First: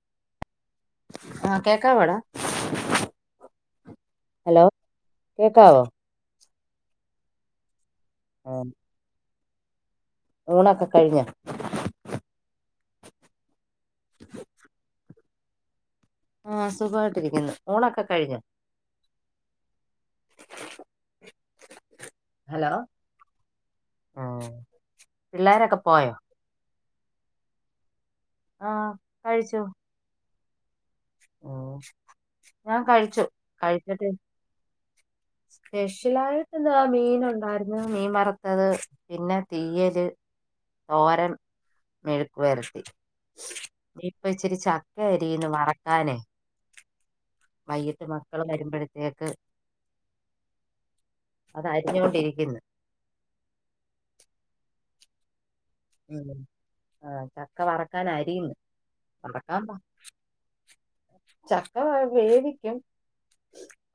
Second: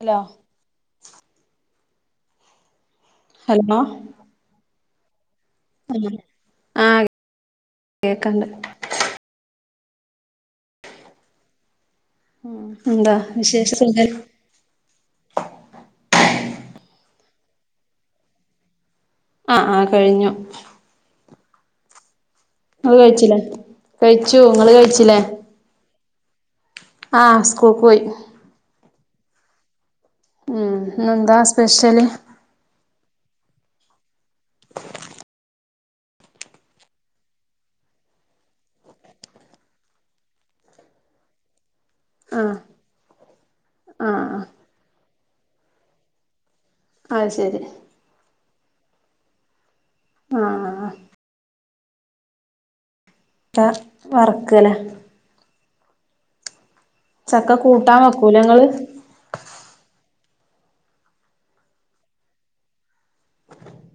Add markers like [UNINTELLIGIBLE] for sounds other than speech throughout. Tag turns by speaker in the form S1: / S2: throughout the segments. S1: Hello?
S2: ആഹ കേക്ക വടാ?
S1: ഹലോ?
S2: ഹലോ കേക്കാവോ?
S1: ആഹ കേക്ക്ണ്ട്.
S2: ആഹ് ഊണൊക്കെ കഴിഞ്ഞോ.
S1: ഉം എന്താ വിശേഷം സുഖ
S2: ആ സുഖമായിട്ടിരിക്കുന്നു. ഊണൊക്കെ കഴിഞ്ഞോ?
S1: ആ ആ കഴിഞ്ഞു.
S2: ഹലോ
S1: ഇങ്ങള് കഴിച്ചില്ലേ കഴിച്ചു നിങ്ങള് കഴിച്ചില്ലേ?
S2: പിള്ളേരൊക്കെ പോയോ?
S1: ആ സ്കൂക്കോയി.
S2: ആഹ കഴിച്ചു.
S1: ഉം ഇന്നെന്താ
S2: ഓ
S1: സ്പെഷ്യല്
S2: ഞാൻ കഴിച്ചു കഴിച്ചിട്ട്.
S1: [INAUDIBLE]
S2: സ്പെഷ്യലായിട്ട് ഇന്ത മീൻ ഉണ്ടായിരുന്നു. മീൻ വറത്തത് പിന്നെ തീയല്. തോരൻ മെഴുക്ക
S1: ആഹ്
S2: പെരട്ടി. ഇപ്പ
S1: ആഹ്
S2: ഇച്ചിരിച്ചക്ക അരിന്ന് വറക്കാന്.
S1: അഹ് ശരി
S2: വൈകിട്ട് മക്കൾ വരുമ്പോഴത്തേക്ക്.
S1: ആഹ്
S2: അത് അരിഞ്ഞുകൊണ്ടിരിക്കുന്നു.
S1: ത വറക്കല്.
S2: ഉ ആ ചക്ക
S1: കൂട്ടാൻ വെക്കൂലേ
S2: വറക്കാനരിന്ന്
S1: ഇങ്ങള്
S2: വറക്കാമ്പാ ചക്ക വേവിക്കും.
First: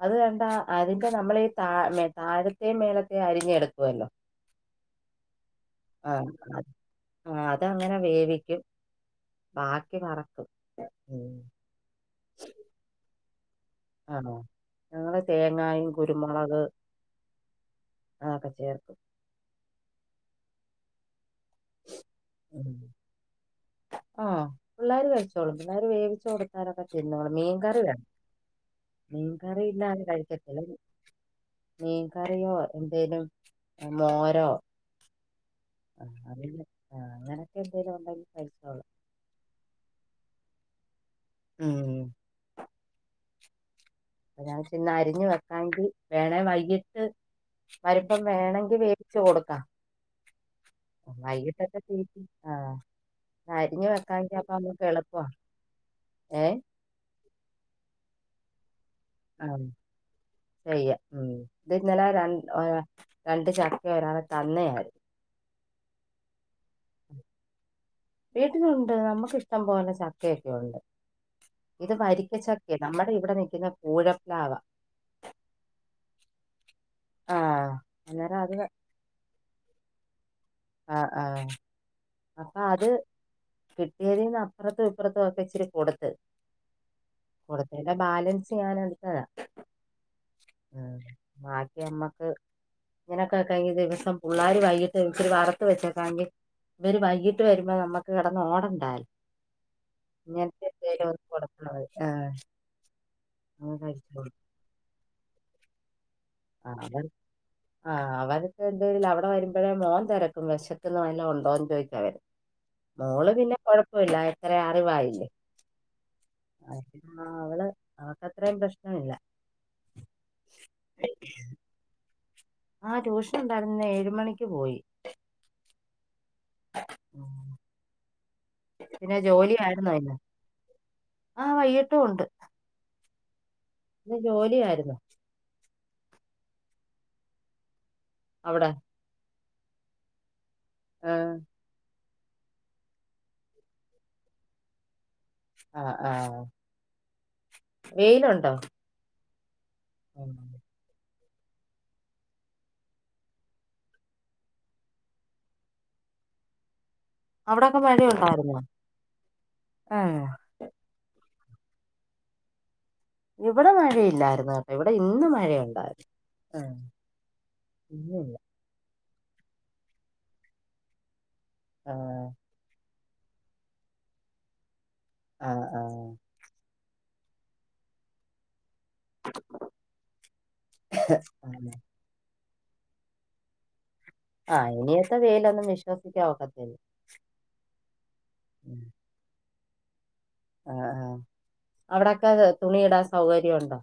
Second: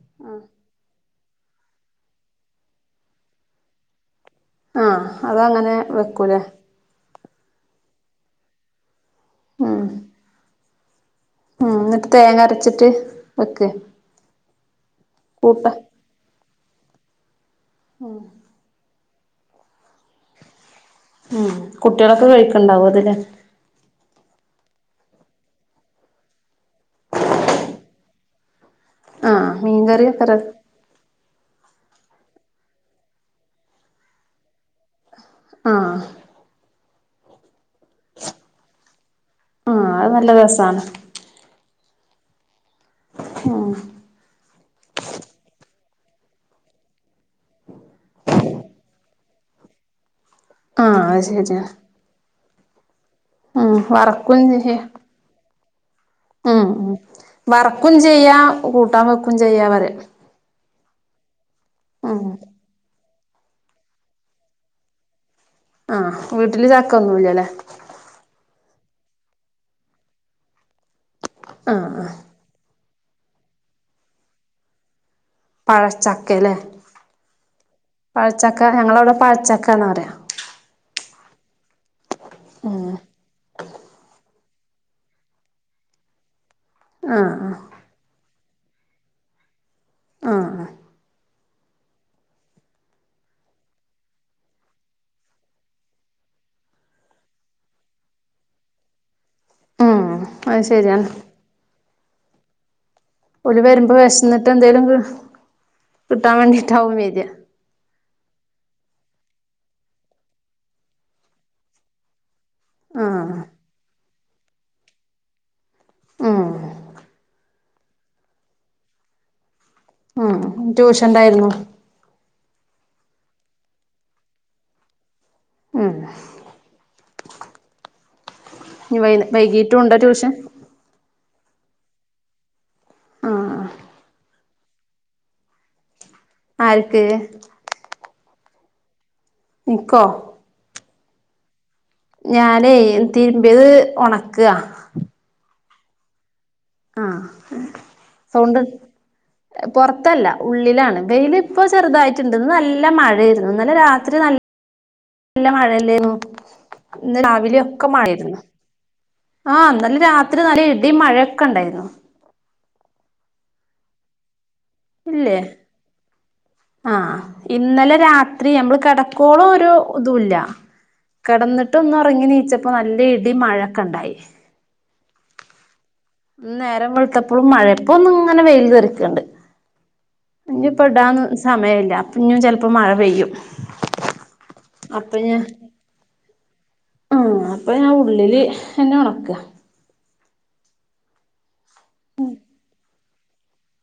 S2: അത് വണ്ട അതിന്റെ നമ്മൾ ഈ താ മ താഴത്തെയും മേളത്തെയും അരിഞ്ഞ എടുക്കുവല്ലോ.
S1: ആ അതങ്ങനെ
S2: ആഹ
S1: വെക്കൂലേ
S2: ആ അതങ്ങനെ വേവിക്കും. ബാക്കി വറക്കും. ഉം
S1: ഉ എന്നിട്ട് തേങ്ങരച്ചിട്ട് വെക്കൊ.
S2: ആ ഞങ്ങള്
S1: കൂട്ട
S2: തേങ്ങായും കുരുമുളക് അതൊക്കെ ചേർക്കും.
S1: ഉം കുട്ടികളൊക്കെ കഴിക്കണ്ടാവും അത് ല്ലേ.
S2: ആഹ പിള്ളേർ കഴിച്ചോളൂ പിള്ളേർ വേവിച്ച് കൊടുത്താലൊക്കെ തിന്നോളും മീൻ കറി വേണം.
S1: ആഹ്
S2: മീൻകറിയില്ലാത
S1: മീൻകറിയൊക്കെ ര
S2: കഴിക്കത്തില്ല. മീൻകറിയോ എന്തേലും മോരോ
S1: ആഹ്
S2: ആഹ് അങ്ങനൊക്കെ എന്തെങ്കലും ഉണ്ടെങ്കിൽ കഴിച്ചോളു
S1: ആഹ് അത് നല്ല രസാണ്
S2: ഉം
S1: ഉം
S2: അപ്പൊ ഞാൻ ചന്ന അരിഞ്ഞ് വെക്കാെങ്കിൽ വേണേ വൈകിട്ട് വരുമ്പം വേണങ്കി വേവിച്ച് കൊടുക്കാം
S1: ആഹ് അത് ശരിയാ
S2: വൈകിട്ടൊക്കെ തീറ്റി ആഹ്
S1: ഉം
S2: അരിഞ്ഞ്
S1: വറക്കും
S2: വെക്കാവെങ്കി
S1: ചെയ്യ
S2: നമുക്ക് എളു ആഹ്
S1: ഉം വർക്കും ചെയ്യാ കൂട്ടാൻ വെക്കു
S2: ആഹ് ചെയ്യ ഉം ഇതിന്നല
S1: ഉം
S2: രണ്ട് രണ്ട് ചക്ക ഒരാള് തന്നയാര്
S1: ആഹ് വീട്ടില് ചക്കൊന്നുംല്ലല്ലേ
S2: വീട്ടിലുണ്ട് നമ്മുക്കിഷ്ടം പോലെ ചക്കൊയക്കയുണ്ട്
S1: ആഹ്
S2: ഇത്
S1: ആഹ്
S2: വരിക്കച്ചക്ക കയാ നമ്മുടെ ഇവിടെ നിൽക്കുന്ന കൂഴപ്പ്ലാവ
S1: പഴച്ചക്ക അല്ലേ
S2: ആഹ് അന്നേരം അത്
S1: പഴച്ചക്ക ഞങ്ങളവിടെ പഴച്ചക്കന്ന് പറയാ
S2: ആഹ് ആഹ്. അപ്പൊ അത്
S1: ഉം
S2: കിട്ടിയതിൽന്ന് അപ്പുറത്തും ഇപ്പുറത്തും ഒക്കെ ഇച്ചിരി കൊടുത്ത്.
S1: ആഹ് ആഹ്
S2: കൊടുത്തേന്റെ ബാലൻസ് ഞൻ എടുത്തതാ.
S1: ആഹ് ആഹ്
S2: അഹ് ബാക്കി അമ്മക്ക്. ഇങ്ങനൊക്കെ കഴിഞ്ഞ ദിവസം പുള്ളാര് വൈകിട്ട് ഇത്തിരി വറുത്ത് വച്ചേക്കാങ്കിൽ. ഇവര് വൈകീട്ട് വരുമ്പോൾ നമ്മുക്ക് കെടന്ന് ഓടണ്ട
S1: ഉം അത്
S2: ഇങ്ങനത്തെ
S1: ശരിയാണ്
S2: എന്തേലും. ആഹ് ആഹ്.
S1: ഓല്
S2: അങ്ങ്
S1: വരുമ്പോ
S2: കഴിച്ചോളും
S1: വിശന്നിട്ട് എന്തേലും കിട്ടാൻ
S2: ആഹ്
S1: വേണ്ടിട്ടാവും
S2: അവൻ
S1: വര.
S2: ആഹ് അവനൊക്ക എന്തും അവിടെ വരുമ്പോഴേ മോൻ തെരക്കും വിശക്ക്ന്ന് വല്ലാം ഉണ്ടോന്ന് ചോയ്ച്ചാവര. മോള്
S1: ആഹ്
S2: പിന്നെ കൊഴപ്പില്ല ഇത്ര അറിവായില്ലേ.
S1: ഉം
S2: അ അവള് അവക്ക് അത്രയും പ്രശ്നവില്ല.
S1: ആഹ് ട്യൂഷൻണ്ടായിരുന്നു
S2: ആഹ് ട്യൂഷൻ ഉണ്ടായിരുന്ന് ഇന്ന് ഏഴ് മണിക്ക് പോയി.
S1: ഉം. ഇനി വൈ
S2: പിന്നെ ജോലി
S1: വൈകീട്ടും ഉണ്ടോ
S2: ആയിരുന്നല്ലെ.
S1: ട്യൂഷൻ
S2: ആഹ് വൈകിട്ടും ഉണ്ട്.
S1: ആഹ്
S2: ഇ ജോലിയാര്ന്നോ.
S1: ആർക്ക്.
S2: അവിടെ
S1: ഇക്കോ.
S2: ആഹ്.
S1: ഞാനേ തിരുമ്പിയത് ഒണക്ക.
S2: ആഹ് ആഹ്.
S1: ആഹ്
S2: വെയിലുണ്ടോ
S1: സൗണ്ട് പുറത്തല്ല
S2: ഉം.
S1: ഉള്ളിലാണ് വെയില്. ഇപ്പൊ ചെറുതായിട്ടുണ്ട് നല്ല മഴയിരുന്നു ഇന്നലെ രാത്രി നല്ല. നല്ല മഴയല്ലേരുന്നു ഇന്ന് രാവിലെ
S2: അവിടൊക്കെ
S1: ഒക്കെ
S2: മഴ
S1: മഴരുന്നു.
S2: ഉണ്ടായിരുന്നോ
S1: ആഹ് ഇന്നല
S2: ആഹ്
S1: രാത്രി നല്ല ഇടിയും മഴയൊക്കെ ഉണ്ടായിരുന്നു.
S2: ഇവിടെ മഴയില്ലായിരുന്നു. ഇവിടെ ഇന്ന്
S1: ഇല്ലേ
S2: മഴയുണ്ടായിരുന്നു
S1: ആഹ് ഇന്നലെ
S2: ഇന്നില്ല
S1: രാത്രി നമ്മൾ കട. ക്കോളൊരു ഇതുല്ല കിടന്നിട്ട് ഒന്
S2: ആഹ്
S1: ഒറങ്ങി നീച്ചപ്പോ നല്ല. ഇടി മഴൊക്കെണ്ടായി.
S2: ആഹ് ആഹ്.
S1: ഇന്ന് നേരം വെളുത്തപ്പോഴും മഴ പ്പോ ഒന് ഇങ്ങനെ വെയിൽഎറിക്കുണണ്ട്. ഇനി ഇപ്പടാന്
S2: ആഹ്
S1: സമയില്ല അപ്പൊ ഇഞ്ഞും ചിലപ്പോ മഴ പെയ്യും.
S2: ആഹ്
S1: അപ്പൊ
S2: ഇനിയത്തെ
S1: ഞാൻ
S2: വെയിലൊന്നും വിശ്വസിക്കാൻ ഒക്കത്തില്ല
S1: അപ്പൊ ഞാ ഉള്ളില്
S2: ഉം.
S1: ന്നെ ഒണക്ക.
S2: ആഹ് ആഹ് അവിടെക്കെ തുണിയിടാൻ സൗകര്യം ഉണ്ടോ?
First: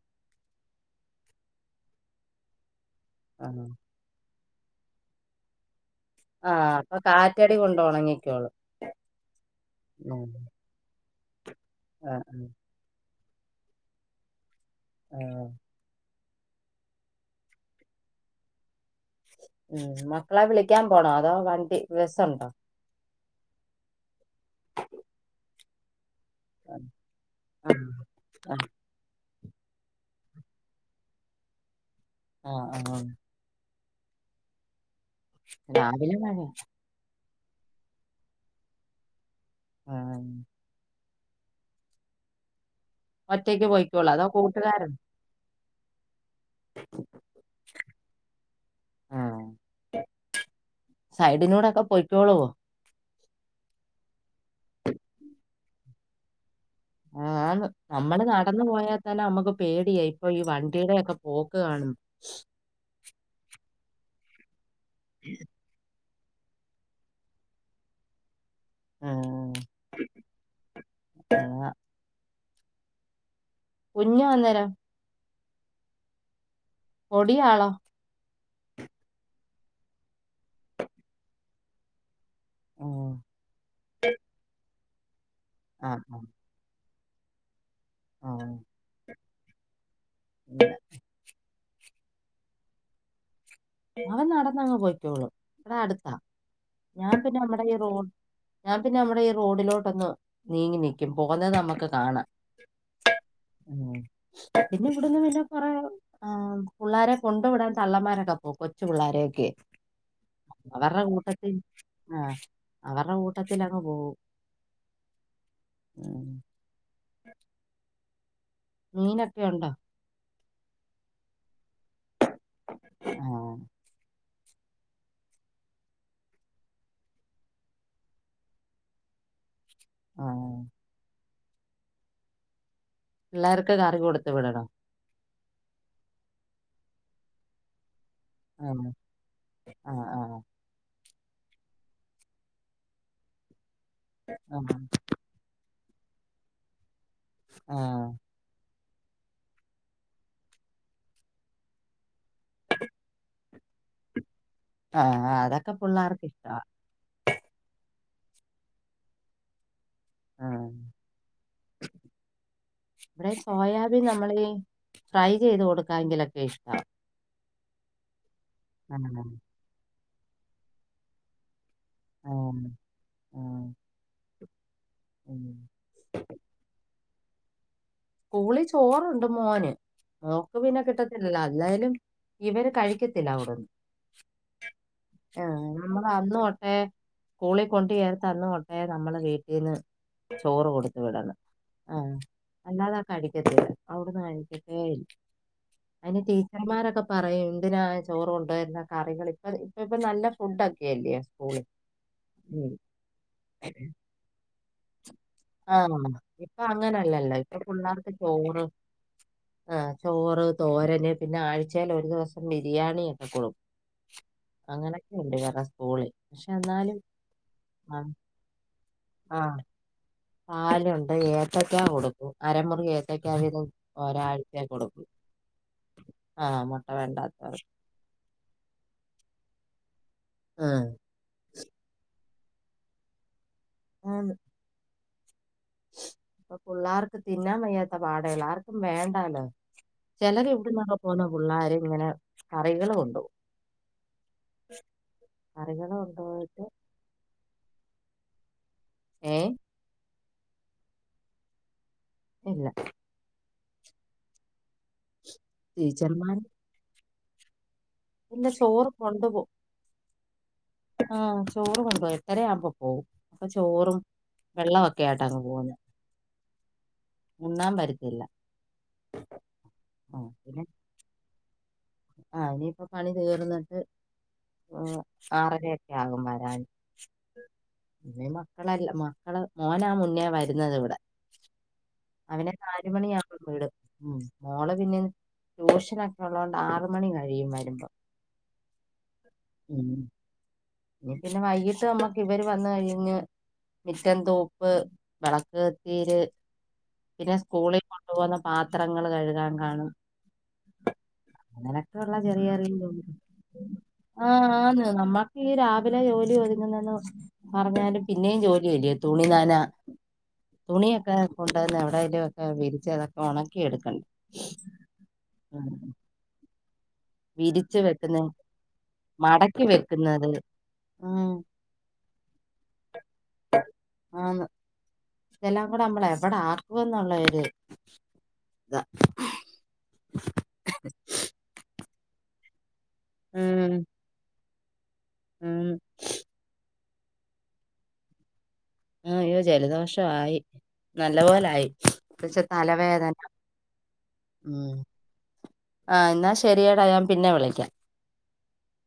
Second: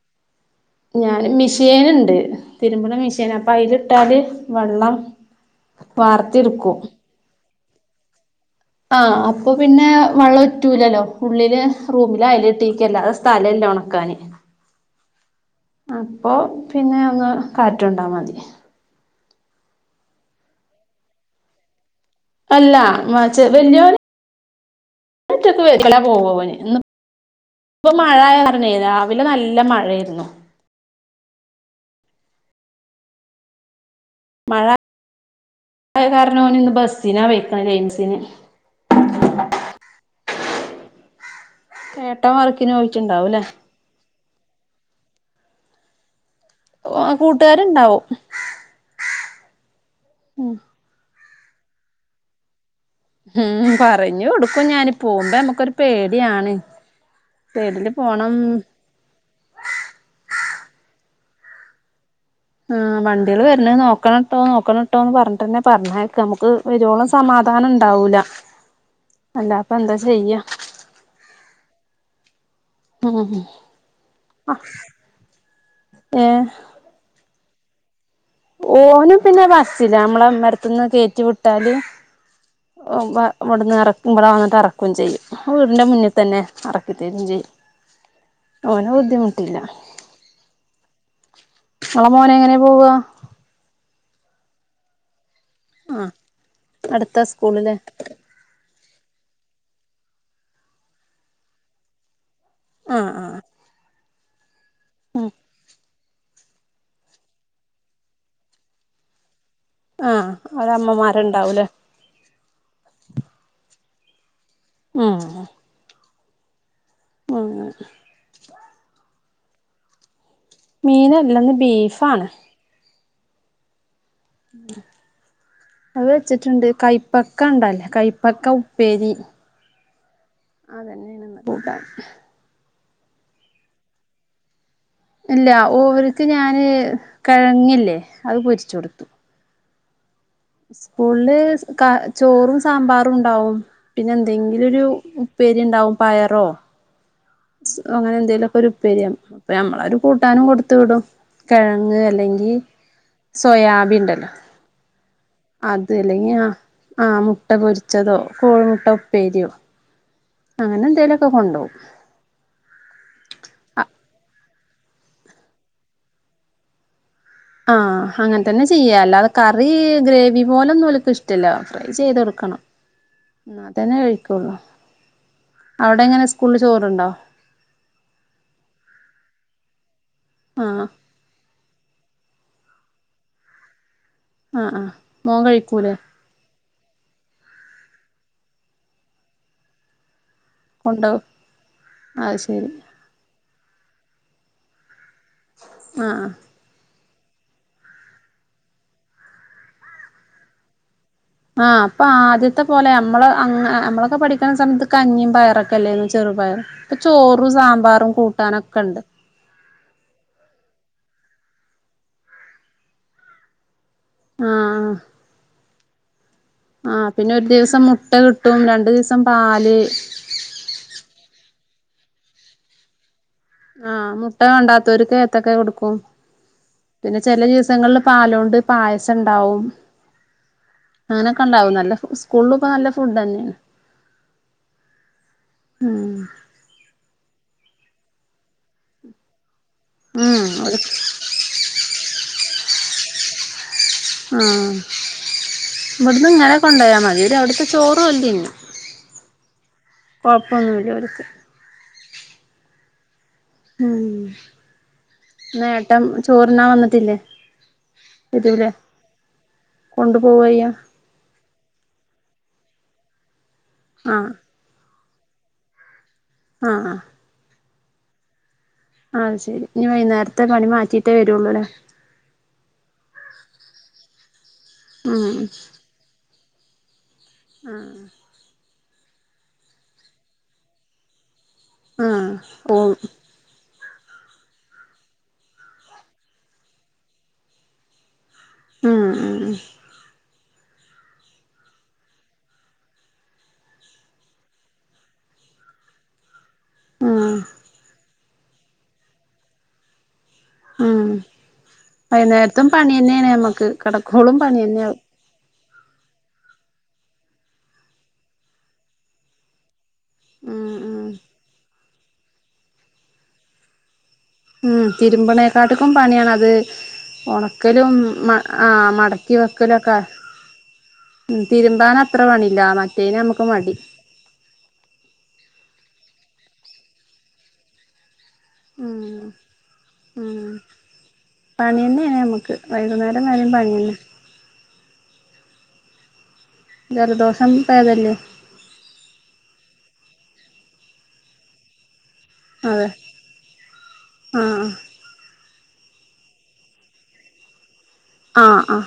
S1: ഞാന് മെഷീൻണ്ട് തിരുമ്പണ മിഷീൻ അപ്പൊ
S2: ആഹ്
S1: അതിലിട്ടാല് വെള്ളം. വാർത്തെടുക്കും
S2: ആഹ് അപ്പൊ കാറ്റടി കൊണ്ട് ഒണങ്ങിക്കോളൂം.
S1: ആഹ് അപ്പൊ പിന്നെ വെള്ളം ഒറ്റൂലല്ലോ ഉള്ളില്
S2: ആഹ്
S1: റൂമില് അയല
S2: ആഹ്
S1: കെട്ടി. ക്ക് അല്ലതെ സ്ഥലല്ല ഒണക്കാന്.
S2: ആഹ്.
S1: അപ്പോ പിന്നെ ഒന്ന് കാറ്റുണ്ടാൽ മതി.
S2: ഉം മക്കളെ വിളിക്കാൻ പോകണോ അതോ വണ്ടി ബസുണ്ടോ?
S1: അല്ല ചെ വല്ലോന് ഒറ്റക്കെന്ന പോവോന്.
S2: ആഹ്
S1: ന്ന്ഇപ്പൊ മഴആയ
S2: ആഹ്
S1: കാരണെയ് രാവിലെ നല്ല മഴ ആയിരുന്നു.
S2: ആഹ് ആഹ് ആ.
S1: മഴ
S2: രാവിലെ
S1: കാരണഇന്ന്
S2: മഴയാ
S1: ഓന് ബസിനാ പെയ്ക്ണ് ലെൻ ബസിന്.
S2: ആഹ്
S1: ഏട്ട വർക്കി. ക്കിന് പൊയിക്കിണ്ടാ.
S2: ഒറ്റയ്ക്ക് പോയിക്കോള്ളൂ അതോ കൂട്ടുകാരൊ
S1: കൂട്ടുകാരുണ്ടാവും.
S2: ആഹ് സൈഡിനൂടെക്കെ പോയ്ക്കോളുവോ.?
S1: ഉം പറഞ്ഞു കൊടുക്കുഞാനി പോകുമ്പോ നമ്മുക്കൊരു പേടിയാണ്.
S2: ആന്ന്
S1: സൈഡില്
S2: നമ്മള്
S1: പോണം
S2: നടന്നു പോയാ തന്നെ നമ്മുക്ക് പേടിയേ ഇപ്പൊ ഈ വണ്ടീടെക്കെ പോക്കകാണു
S1: ആ വണ്ടികൾ വരണത് നോക്കണട്ടോ നോക്കണട്ടോ എന്ന് പറഞ്ഞിട്ട തന്നെ പറഞ്ഞയക്ക നമുക്ക് വരുവോളം സമാധാനം ഇണ്ടാവൂല.
S2: ആഹ്.
S1: അല്ലാതെപ്പൊ എന്താ ചെയ്യാ.?
S2: ആ..
S1: ഉം
S2: കുഞ്ഞ് അന്നേരം
S1: ഏഹ്.
S2: ഫൊടിയളോ.?
S1: ഓനും പിന്നെ ബസ്റ്റിന നമ്മള ഇമ്മരത്തിന്ന് കയറ്റി വിട്ടാല്.
S2: ഉം.
S1: ഇവിടുന്ന് ഇറക്കുമ്പോള അങ്ങിട്ട് ഇറക്കുകയും ചെയ്യും വീടിന്റെ
S2: ആ
S1: മുന്നിൽ
S2: ആ
S1: തന്നെ. അറക്കി തെരിചെയ്യും.
S2: ആഹ്
S1: ഓനാ ബുദ്ധിമുട്ടില്ല.
S2: ഉ [UNINTELLIGIBLE]
S1: ങ്ങളെ മോനെ എങ്ങനെയെ പോവാ.?
S2: അവൻ നടന്നങ്ങ് പോയിക്കോള്ളു ഇവിടെ
S1: ആഹ്
S2: അടുത്താ ഞാൻ
S1: അടുത്ത
S2: പിന്നെ നമ്മടെ
S1: സ്കൂളില്
S2: ഈ റോഡ് ഞാൻ പിന്നെ നമ്മടെ ഈ റോഡിലോട്ടൊന്ന് നീങ്ങി നിക്കും പോകുന്നത് നമ്മുക്ക് കാണാം.
S1: ആഹ് ആ..
S2: പിന്നെ ഇവിടന്ന് പിന്നെ കൊറെ ആ പിള്ളാരെ കൊണ്ടു വിടാൻ തള്ളന്മാരൊക്കെ കൊച്ചു പിള്ളോരെയൊക്കെ
S1: ആഹ് അവിടെ
S2: അവരുടെ കൂട്ടത്തിൽ
S1: അമ്മമാരുണ്ടാവൂലേ
S2: ആഹ്. അവർടെ കൂട്ടത്തിലങ്ങ് പോകവും.
S1: ഉം
S2: ഉം
S1: ആഹ് അ
S2: മീനൊക്കെണ്ടോ?.
S1: മീനല്ലന്ന് ബീഫാണ്
S2: ആഹ്
S1: അത് വെച്ചിട്ടുണ്ട് കൈപ്പക്കണ്ടായില കൈപ്പക്ക ഉപ്പേരി,
S2: ആഹ്
S1: അതന്ന് ആണ് ഇന്ന് കൂട്ടാൻ
S2: പിള്ളാർക്കും കറി കൊടുത്തു വിടണോ
S1: ഇല്ല ഓർക്ക് ഞാന് കെഴങ്ങില്ലേ
S2: ആഹ് ആഹ് ആഹ്
S1: സ്കൂളില് ചോറും സാമ്പാറുണ്ടാവും പിന്നെ
S2: ആഹ്
S1: എന്തെങ്കിലുരു ഉപേരിണ്ടാവും പയറോ
S2: ആഹ്
S1: അങ്ങനെ എന്തെലുമൊക്കെരു. അപ്പൊ നമ്മളരു കൂട്ടാനും കൊടുത്തവിടും കിഴങ്ങ് അല്ലെങ്കി സോയാബീൻണ്ടല്ലോ
S2: ആഹ് ആഹ് അതൊക്കെ പിള്ളാർക്കും ഇഷ്ട.
S1: ആഹ് മുട്ട പൊരിച്ചതോ കോഴിമുട്ടപ്പേരിയോ
S2: ആഹ്
S1: അങ്ങനെ എന്തെലുമൊക്കെ കൊണ്ടോവും
S2: ഇവിടെ സോയാബീൻ നമ്മൾഫ്രൈ ചെയ്ത് കൊടുക്കാെങ്കിലൊക്കെ ഇഷ്ട
S1: ആഹ് അങ്ങനെ തന്നെ ചെയ്യാല്ല
S2: ആഹ്
S1: അല്ലാത കറി ഗ്രേവി പോലെ ഒന്നുംലിക്കഷ്ട ട്ടല്ല ഫ്രൈ ചെയ്ത്കൊടുക്കണം
S2: ആഹ് ആഹ്
S1: അതന്നെ കഴിക്കുള്ളൂ.
S2: ഉം
S1: അവിടെ എങ്ങനെ സ്കൂളിൽ ചോറുണ്ടോ
S2: സ്കൂളിൽ ചോറുണ്ട് മോന് മോക്ക്പിന്നെ
S1: ആ
S2: കിട്ട ത്തില്ല എന്തായാലും ഇവര് കഴിക്കത്തില്ല അവിടന്ന്
S1: ആഹ് ആഹ് മോൻ
S2: ആഹ്
S1: കഴിക്കൂലേ
S2: നമ്മൾ അന്ന് തൊട്ടെ സ്കൂളിൽ കൊണ്ട്ചേർത്ത്ന്ന് തൊട്ടേ നമ്മള് വീട്ടിൽന്ന് ചോറ് കൊടുത്ത
S1: കൊണ്ടോവും
S2: വിടണം ആഹ്
S1: അത് ശരി
S2: അല്ലാതെ കഴിക്കത്തില്ല അവിടുന്ന് കഴിക്കത്തേ ഇല്ല അതിന്
S1: ആഹ്
S2: റ്റീ ചർന്മാരൊക്കെ പറയും എന്തിനായ ചോറ് കൊണ്ട വരുന്ന കറികൾ ഇപ്പൊ ഇപ്പ ഇപ്പ നല്ല ഫുഡ ഒക്കെല്ലയോ
S1: ആഹ് അപ്പൊ ആദ്യത്തെ പോലെ നമ്മള് നമ്മളൊക്കെ പഠിക്കുന്ന സമയത്ത് കഞ്ഞിയും
S2: ആ
S1: പയറൊക്കെല്ലേന്ന് ചെറുപയർ ഇപ്പൊ
S2: അങ്ങനല്ലല്ലോ
S1: ചോറും
S2: ഇപ്പൊ
S1: സാമ്പാറും കൂട്ടാനൊക്കെ ഉണ്ട്
S2: ആ്ഹ് ചോറ് തോരന് പിന്നെ ആഴ്ചൽ ഒരു ദിവസം ബിരിയാണി ഒക്കെ കൊടുക്കും
S1: ആഹ്
S2: അങ്ങനൊക്കെ ഉണ്ട് ഇവറ സ്കൂള് ൽ
S1: ആഹ് പിന്നെ ഒരു ദിവസം മുട്ട കിട്ടും രണ്ടു ദിവസം
S2: ആ,
S1: പാല്
S2: പാലുണ്ട് ഏത്തക്കാ കൊടുക്കും അരമുറി ഏത്തയ്ക്ക വീതം
S1: ആഹ് മുട്ട
S2: ഒരാഴ്ച കൊടുക്കും
S1: വണ്ടാത്തവർക്ക് ഏത്തൊക്കെ കൊടുക്കും
S2: ആ മുട്ട
S1: പിന്നെ ചെല
S2: വേണ്ടാത്തവർക്ക്
S1: ദിവസങ്ങളിൽ പാലൊണ്ട് പായസം ഉണ്ടാവും
S2: ആഹ്
S1: അങ്ങനൊക്കെ ഉണ്ടാവും ന സ്കൂളിലൊക്കെ നല്ല ഫുഡ് തന്നെയാണ്
S2: ആണ്
S1: ഉം
S2: ഇപ്പൊ പിള്ളേർക്ക് തിന്നാൻ വയ്യാത്ത പാടെള്ള് ആർക്കും വേണ്ടാലോ
S1: ഉം
S2: ചിലർ ഇവിടന്നൊക്കെ പോകുന്ന പിള്ളോര് ഇങ്ങനെ കറികൾ കൊണ്ട്വും
S1: ആഹ് ഇവിടന്ന് ഇങ്ങനെ
S2: കൊണ്ടുപോയിട്ട്
S1: കൊണ്ട പോയാൽ മതിര് അവിടത്തെ ചോറ് വര് തിന്നും
S2: ഏഹ്
S1: കുഴപ്പമൊന്നുമില്ലോർക്ക്
S2: ഇല്ല
S1: ഉം ഇനേട്ടൻ
S2: ടീച്ചർമാര്
S1: ചോറിനാ വന്നിട്ടില്ലേ
S2: ഇല്ല
S1: വരൂലേ
S2: ചോറ് കൊണ്ടു പോകും
S1: കൊണ്ടു പോവയ്യ
S2: ആഹ് ചോറും കൊണ്ടവും എട്ടരയാവുമ്പോ പോകവും അപ്പൊ ചോറും
S1: ആഹ്
S2: വെള്ളമൊക്കെ ആയിട്ട് അങ്ങ് പോകുന്നത്
S1: ആഹ് ആഹ്
S2: ഉണ്ണാൻ വരുത്തില്ല
S1: ആഹ് ശരി ഇനീ വൈകുന്നേരത്തെ പണി മാറ്റിട്ടേ വരുള്ളൂ അല്ലേ
S2: ആഹ് ഇനിയിപ്പ പണി തീർന്നിട്ട്
S1: ഉം
S2: ആറരക്ക യാകും വരാൻ [UNINTELLIGIBLE] മക്കളല്ല മക്കള് മോനാ മുന്നേ വരുന്നുന്നത് ഇവിടെ
S1: ആഹ്
S2: അവന്
S1: പോവും
S2: നാലുമണി മോള് പിന്നെ ട്യൂഷന് ഒക്കെ ഉള്ളതൊണ്ട് ആറ് മണി കഴിയും വരുമ്പോ ഉം ഇനി പിന്നെ വൈകിട്ട് നമ്മക്ക് ഇവര് വന്ന കഴിഞ്ഞ് മിറ്റൻ തോപ്പ് വിളക്ക് തീര് പിന്നെ
S1: ഉം
S2: സ്കൂളില് കൊണ്ടുപോന്ന പാത്രങ്ങള് കഴുകാന് കാണും
S1: ഉം
S2: അനലൊക്കെ ഉള്ള
S1: വൈന്നേരത്തും
S2: ചെറിയറിയ
S1: പണിയന്നേണ് നമ്മക്ക് കിടക്കോളും
S2: ആഹ ആന്ന്
S1: പണിയന്നാവും
S2: നമ്മ ഈ രാവിലെ ജോലി ഒതുങ്ങുന്നന്ന് പറഞ്ഞാലും പിന്നെയും ജോലില്ല തുണി നാന
S1: ഉം ഉം
S2: തുണിയൊക്കെ കൊണ്ടുവന്ന് എവിടലും ഒക്കെ വിരിച്ച് അതൊക്കെ ഉണക്കി എടുക്കണ്ടണ്ട്
S1: ഉം തിരുമ്പനേക്കാട്ടക്കും പണിയാണ് അത്
S2: വിരിച്ച്
S1: ഉണക്കലും
S2: വെക്കുന്ന
S1: മ ആ മടക്കി വെക്കലൊക്കെ
S2: ഉം
S1: ഉ തിരുമ്പാൻ അത്ര പണല്ല മറ്റേന് നമുക്ക് മടി
S2: ആ ഇതെല്ലാം കൂടെ നമ്മള എവിടെ ആക്കും എന്നുള്ളര്
S1: ഉം ഉം പണി തന്നെയ നമുക്ക് വൈകുന്നേരം എലും
S2: ഉം
S1: പിയന്നെ
S2: ഉം.
S1: ജലദോഷം പതല്
S2: ആഹ അയ്യോ ജലദോഷ ആയി നല്ല പോലൊയി പക്ഷെ
S1: അതെ
S2: തലവേദന
S1: ആഹ്
S2: ഉം ആ എന്നാ ശരിയടാ ഞാൻ പിന്നെ വിളിക്കാം
S1: ആ ആ